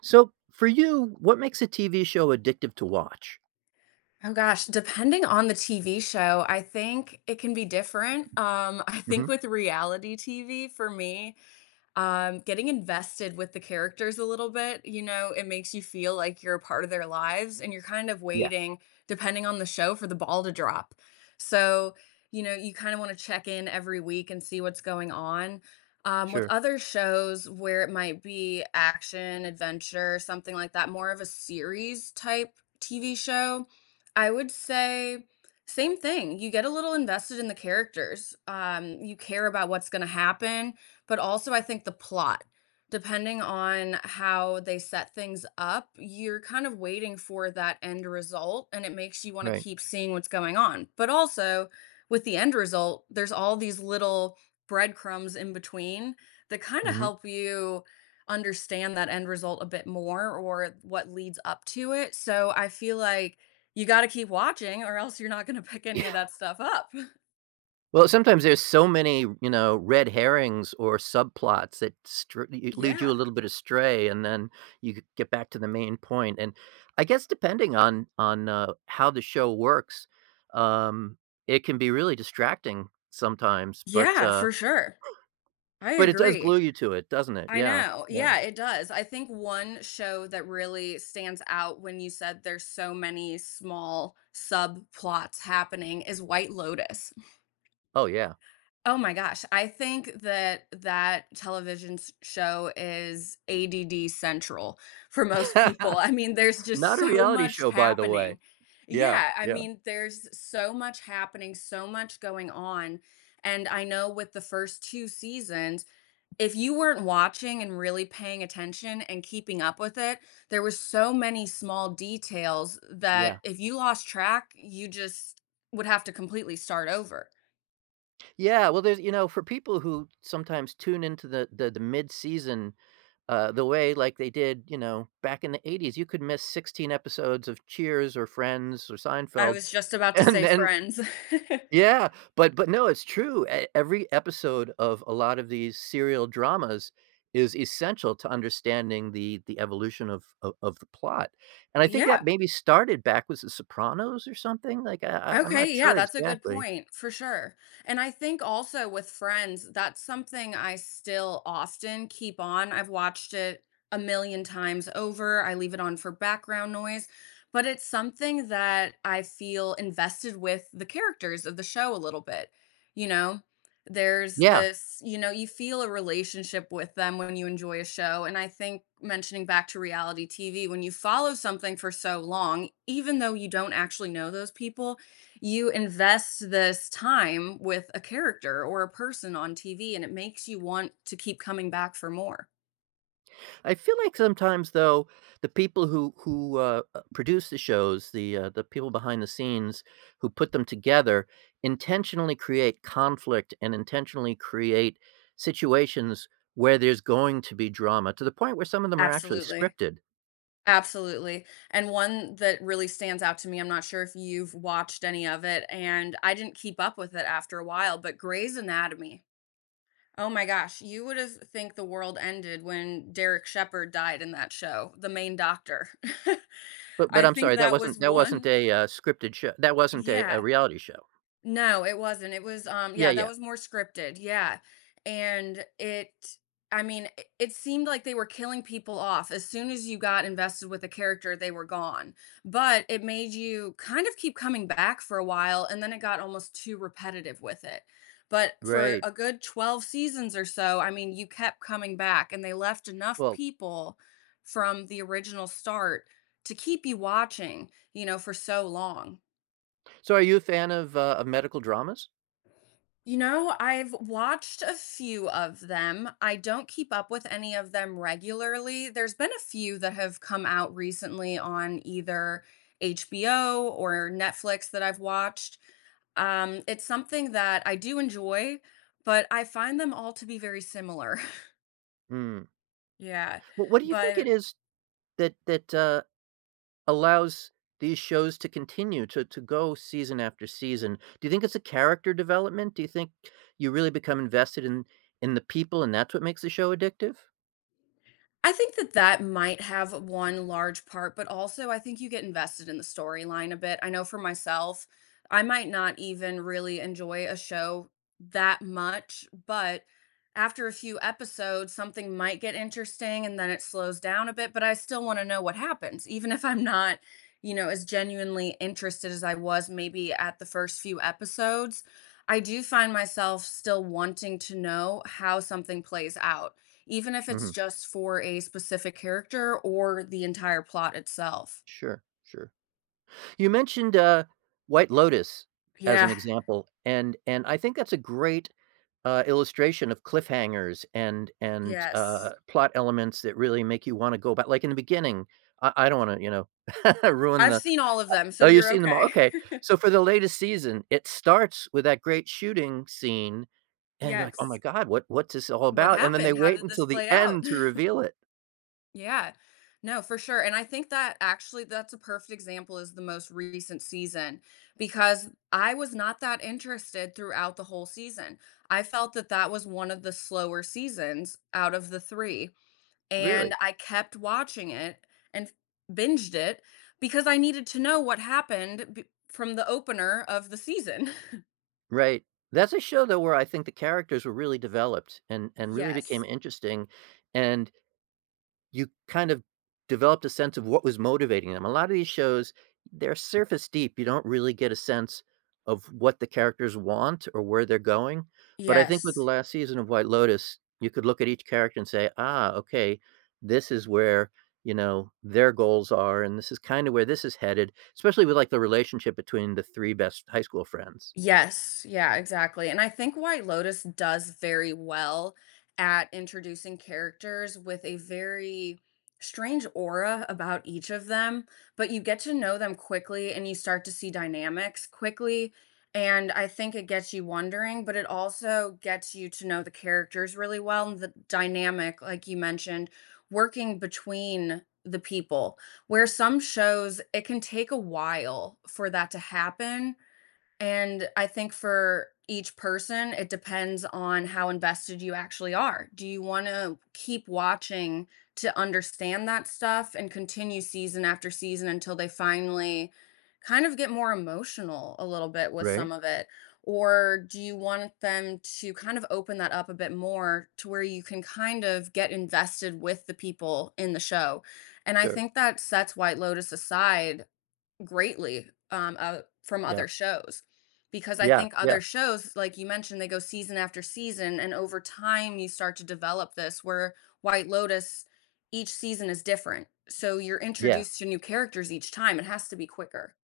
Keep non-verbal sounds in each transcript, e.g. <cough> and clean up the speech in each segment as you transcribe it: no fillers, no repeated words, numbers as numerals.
So, for you, what makes a TV show addictive to watch? Oh gosh, depending on the TV show, I think it can be different. <laughs> I think Mhm. with reality TV, for me, getting invested with the characters a little bit. You know, it makes you feel like you're a part of their lives and you're kind of Yeah, waiting, depending on the show, for the ball to drop. So, you kind of want to check in every week and see what's going on. With sure. other shows where it might be action, adventure, something like that, more of a series type TV show, I would say same thing. You get a little invested in the characters. You care about what's going to happen, but also, I think the plot, depending on how they set things up, you're kind of waiting for that end result and it makes you want to Right. keep seeing what's going on. But also, with the end result, there's all these little breadcrumbs in between that kind of Mhm. help you understand that end result a bit more or what leads up to it. So I feel like you got to keep watching or else you're not going to <laughs> pick Yeah. any of <laughs> that stuff up. <laughs> Well, sometimes there's so many, you know, red herrings or subplots that str y lead you Yeah. a little bit astray, and then you g get back to the main point, and I guess depending on how the show works, um, it can be really distracting sometimes, Yeah, for sure. I but it does agree. glue you to it, doesn't it? I Yeah. know. Yeah. Yeah, it does. I think one show that really stands out when you said there's so many small subplots happening is White Lotus. Oh, yeah. Oh my gosh, I think that that television s show is ADD central for most people. <laughs> I mean, there's just Not a so reality much show, by the way. happening. Yeah, Yeah, I yeah, mean, there's so much happening, so much going on, and I know with the first 2 seasons, if you weren't watching and really paying attention and keeping up with it, there were so many small details that yeah. if you lost track, you just would have to completely start over. Yeah, well, there's you know, for people who sometimes tune into the mid-season, the way like they did, you know, back in the 80s, you could miss 16 episodes of Cheers or Friends or I Seinfeld, was just <laughs> about to and say then friends. yeah, but no, it's true, e every episode of a lot of these serial dramas is essential to understanding the evolution of of the plot, and <laughs> I think that Yeah. maybe started back with The Sopranos or something, like, I'm not Okay, yeah, sure that's a good exactly. point for sure. And I think also with Friends, that's something I still often keep on. I've watched it a million times over. I leave it on for background noise, but it's something that I feel invested with the characters of the show a little bit. You know, there's Yeah. this, you know, you feel a relationship with them when you enjoy a show. And I think mentioning back to reality TV, when you follow something for so long, even though you don't actually know those people, you invest this time with a character or a person on TV, and it makes you want to keep coming back for more. I feel like sometimes though, the people who produce the shows, the people behind the scenes who put them together intentionally create conflict and intentionally create situations where there's going to be drama to the point where some of them are actually Absolutely. scripted. Absolutely. And one that really stands out to me, I'm not sure if you've watched any of it, and I didn't keep up with it after a while, but Grey's Anatomy. Oh my gosh, you would have think the world ended when Derek Shepherd died in that show, the main doctor. <laughs> But I I'm think sorry, that that was wasn't that wasn't one. a, scripted show. That wasn't a Yeah. reality show. No, it wasn't. It was, um, Yeah, yeah, that yeah. was more scripted. Yeah. And it, I mean, it seemed like they were killing people off. As soon as you got invested with a character, they were gone. But it made you kind of keep coming back for a while. And then it got almost too repetitive with it. But for Right. a good 12 seasons or so, I mean, you kept coming back and they left enough Well, people from the original start to keep you watching, you know, for so long. so are you a fan of medical dramas? You know, I've watched a few of them. I don't keep up with any of them regularly. There's been a few that have come out recently on either HBO or Netflix that I've watched. It's something that I do enjoy, but I find them all to be very similar. <laughs> Mm. Yeah. Well, what do you think it But is that allows these shows to continue to go season after season? Do you think it's a character development? Do you think you really become invested in the people, and that's what makes the show addictive? I think that that might have one large part, but also I think you get invested in the storyline a bit. I know for myself, I might not even really enjoy a show that much, but after a few episodes, something might get interesting and then it slows down a bit, but I still want to know what happens, even if I'm not, you know, as genuinely interested as I was maybe at the first few episodes. I do find myself still wanting to know how something plays out even if it's Mhm. just for a specific character or the entire plot itself. Sure, sure. You mentioned, White Lotus as an Yeah, example, and I think that's a great, illustration of cliffhangers and, yes. plot elements that really make you wanna go back. Like, in the beginning, I don't wanna, you know, <laughs> ruin I've the. seen all of them, so Oh, you've you're seen them all, okay. okay. <laughs> So for the latest season, it starts with that great shooting scene, and you're like, "Oh my Yes. god, what what's this all What about?" And then they happened? How wait did until this the play out? end to <laughs> reveal it. Yeah. No, for sure, and I think that actually that's a perfect example is the most recent season because I was not that interested throughout the whole season. I felt that that was one of the slower seasons out of the 3. And Really. I kept watching it and binged it because I needed to know what happened b from the opener of the season. <laughs> Right. That's a show, though, where I think the characters were really developed and really became Yes. interesting, and you kind of developed a sense of what was motivating them. A lot of these shows, they're surface deep. You don't really get a sense of what the characters want or where they're going. But I think with the Yes. last season of White Lotus, you could look at each character and say, ah, okay, this is where, you know, their goals are, and this is kind of where this is headed, especially with like the relationship between the three best high school friends. Yes, yeah, exactly, and I think White Lotus does very well at introducing characters with a very strange aura about each of them, but you get to know them quickly and you start to see dynamics quickly, and I think it gets you wondering, but it also gets you to know the characters really well and the dynamic, like you mentioned, working between the people, where some shows, it can take a while for that to happen, and I think for each person, it depends on how invested you actually are. Do you want to keep watching to understand that stuff and continue season after season until they finally kind of get more emotional a little bit with Right? some of it? Or do you want them to kind of open that up a bit more to where you can kind of get invested with the people in the show? And I Sure. think that sets White Lotus aside greatly, from Yeah. other shows, because I Yeah. think Yeah. other shows, like you mentioned, they go season after season, and over time you start to develop this where White Lotus, each season is different. So you're Yeah. introduced to new characters each time. It has to be quicker.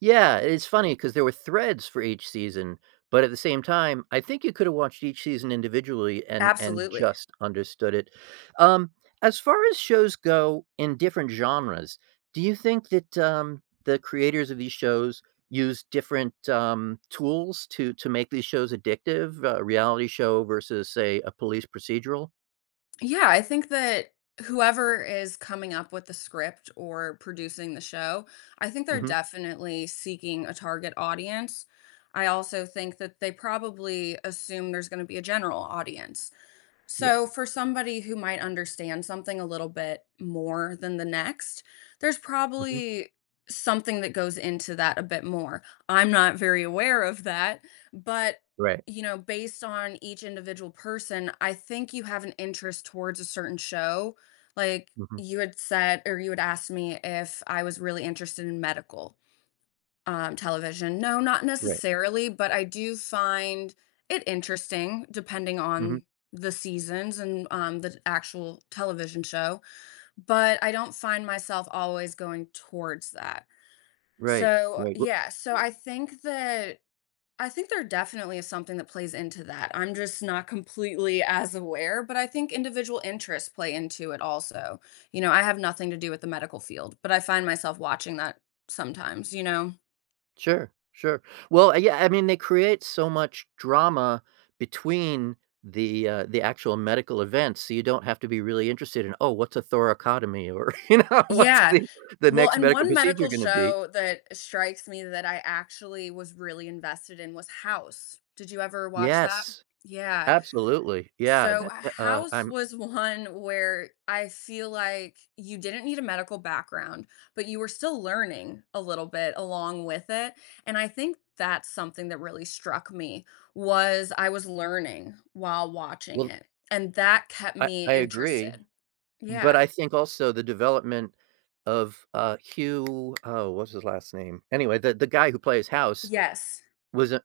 Yeah, it's funny because there were threads for each season, but at the same time, I think you could have watched each season individually and Absolutely. just understood it. Um, as far as shows go in different genres, do you think that the creators of these shows use different tools to make these shows addictive? A reality show versus, say, a police procedural. Yeah, I think that whoever is coming up with the script or producing the show, I think they're Hmm. definitely seeking a target audience. I also think that they probably assume there's going to be a general audience. Yeah. So, for somebody who might understand something a little bit more than the next, there's Hmm. probably something that goes into that a bit more. I'm not very aware of that, but Right. you know, based on each individual person, I think you have an interest towards a certain show. Like Hmm. you had said, or you had asked me if I was really interested in medical. Television. No, not Right. necessarily, but I do find it interesting depending Hmm. on the seasons and the actual television show, but I don't find myself always going towards that. Right. So, Right. yeah, so I think that I think there definitely is something that plays into that. I'm just not completely as aware, but I think individual interests play into it also. You know, I have nothing to do with the medical field, but I find myself watching that sometimes, you know? Sure, sure. Well, yeah, I mean, they create so much drama between the actual medical events, so you don't have to be really interested in, oh, what's a thoracotomy or <laughs> you know, what's Yeah. The Well, next and medical one procedure medical going to be? show that strikes me that I actually was really invested in was House. Did you ever watch that? Yes, Yeah. absolutely. Yeah, So, that uh, House I'm was <laughs> one where I feel like you didn't need a medical background, but you were still learning a little bit along with it. And I think that's something that really struck me was I was learning while watching well, it, and that kept I, me I agree, interested. but Yeah. I think also the development of Hugh, oh, what's his last name? Anyway, the guy who plays House Yes. was a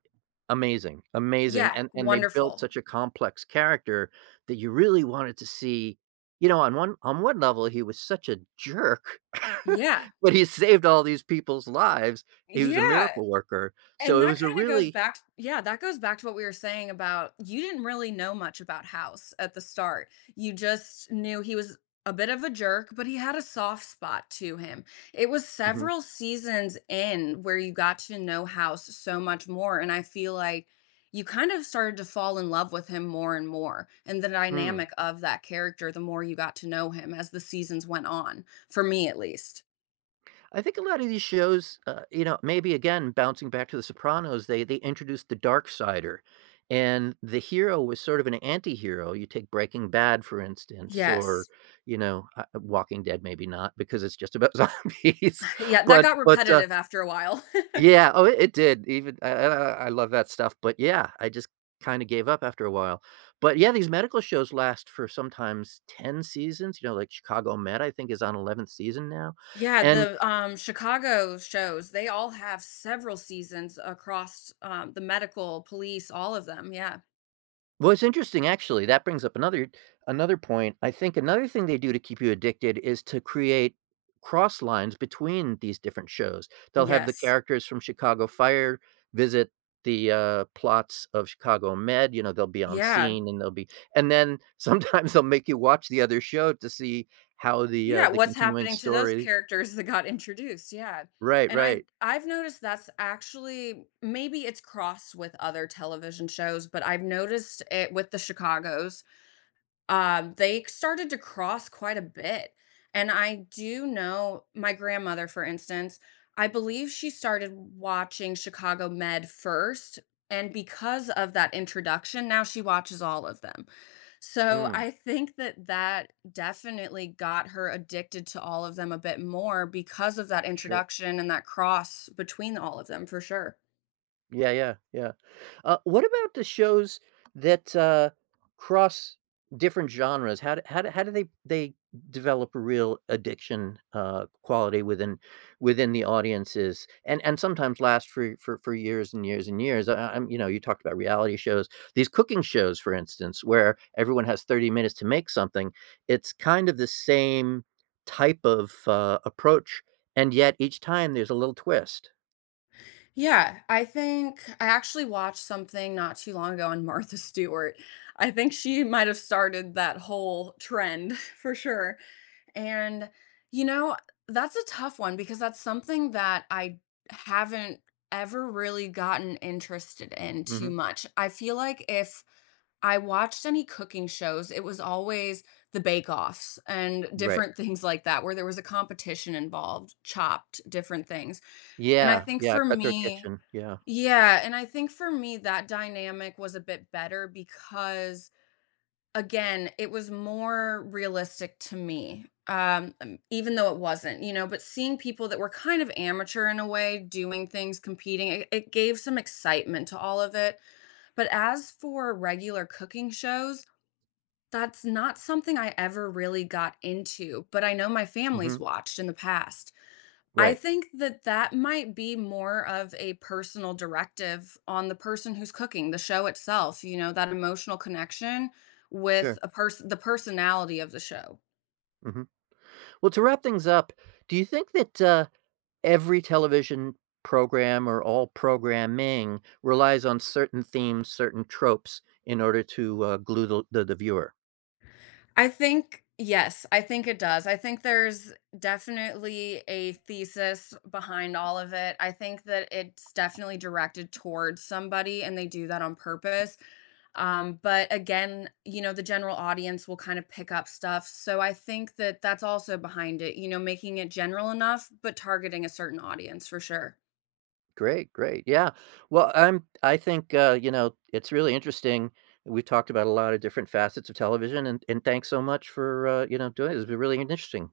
amazing, amazing, Yeah, and they built wonderful. such a complex character that you really wanted to see. You know, on one level, he was such a jerk, <laughs> Yeah. but he saved all these people's lives. He was a Yeah. miracle worker, And so it that was a kind of goes really. back, yeah, that goes back to what we were saying about you didn't really know much about House at the start. You just knew he was a bit of a jerk, but he had a soft spot to him. It was Mhm, several seasons in where you got to know House so much more, and I feel like you kind of started to fall in love with him more and more, and the mm. dynamic of that character the more you got to know him as the seasons went on, for me at least. I think a lot of these shows, you know, maybe again bouncing back to The Sopranos, they introduced the dark sider, and the hero was sort of an anti-hero. You take Breaking Bad, for instance, or Yes. you know, Walking Dead, maybe not because it's just about <laughs> zombies, Yeah, that got but repetitive after a while. <laughs> yeah, oh, it did. Even I love that stuff, but yeah, I just kind of gave up after a while. But yeah, these medical shows last for sometimes 10 seasons. You know, like Chicago Med, I think is on 11th season now, Yeah, and. the Chicago shows, they all have several seasons across the medical, police, all of them. Yeah. Well, it's interesting actually, that brings up another another point. I think another thing they do to keep you addicted is to create cross lines between these different shows. They'll have the Yes. characters from Chicago Fire visit the, plots of Chicago Med, you know, they'll be on Yeah. scene and they'll be, and then <laughs> sometimes they'll make you watch the other show to see how Yeah. the What's continuing happening to those story. characters that got introduced? Yeah. Right, And I right. I've noticed that's actually maybe it's crossed with other television shows, but I've noticed it with the Chicago's, they started to cross quite a bit. And I do know my grandmother, for instance, I believe she started watching Chicago Med first. And because of that introduction, now she watches all of them. So Mm, I think that that definitely got her addicted to all of them a bit more because of that sure. introduction and that cross between all of them for sure. Yeah, yeah, yeah. What about the shows that, cross different genres? How do how do they develop a real addiction, quality within within the audiences and sometimes last for for years and years and years? I'm you know, you talked about reality shows. These cooking shows, for instance, where everyone has 30 minutes to make something, it's kind of the same type of, approach, and yet each time there's a little twist. Yeah, I think I actually watched something not too long ago on <laughs> Martha Stewart. I think she might have started that whole trend <laughs> for sure. And, you know, that's a tough one because that's something that I haven't ever really gotten interested in too Mhm. much. I feel like if I watched any cooking shows, it was always the bake-offs and Right. different things like that, where there was a competition involved, chopped, different things. And I Yeah, think yeah, for Cutthroat me, Kitchen, yeah, yeah, and I think for me that dynamic was a bit better because again, it was more realistic to me. Even though it wasn't, you know, but seeing people that were kind of amateur in a way doing things, competing, it gave some excitement to all of it. But as for regular cooking shows, that's not something I ever really got into, but I know my family's mhm, watched in the past. I right, think that that might be more of a personal directive on the person who's cooking the show itself, you know, that emotional connection with sure, a person the personality of the show. mhm. Well, to wrap things up, do you think that, every television program or all programming relies on certain themes, certain tropes in order to, glue the viewer? I think yes, I think it does. I think there's definitely a thesis behind all of it. I think that it's definitely directed towards somebody and they do that on purpose. But again, you know, the general audience will kind of pick up stuff. So I think that that's also behind it, you know, making it general enough, but targeting a certain audience for sure. Great, great, yeah. Well, I think, you know, it's really interesting. We talked about a lot of different facets of television, and thanks so much for, you know, doing this. It's been really interesting.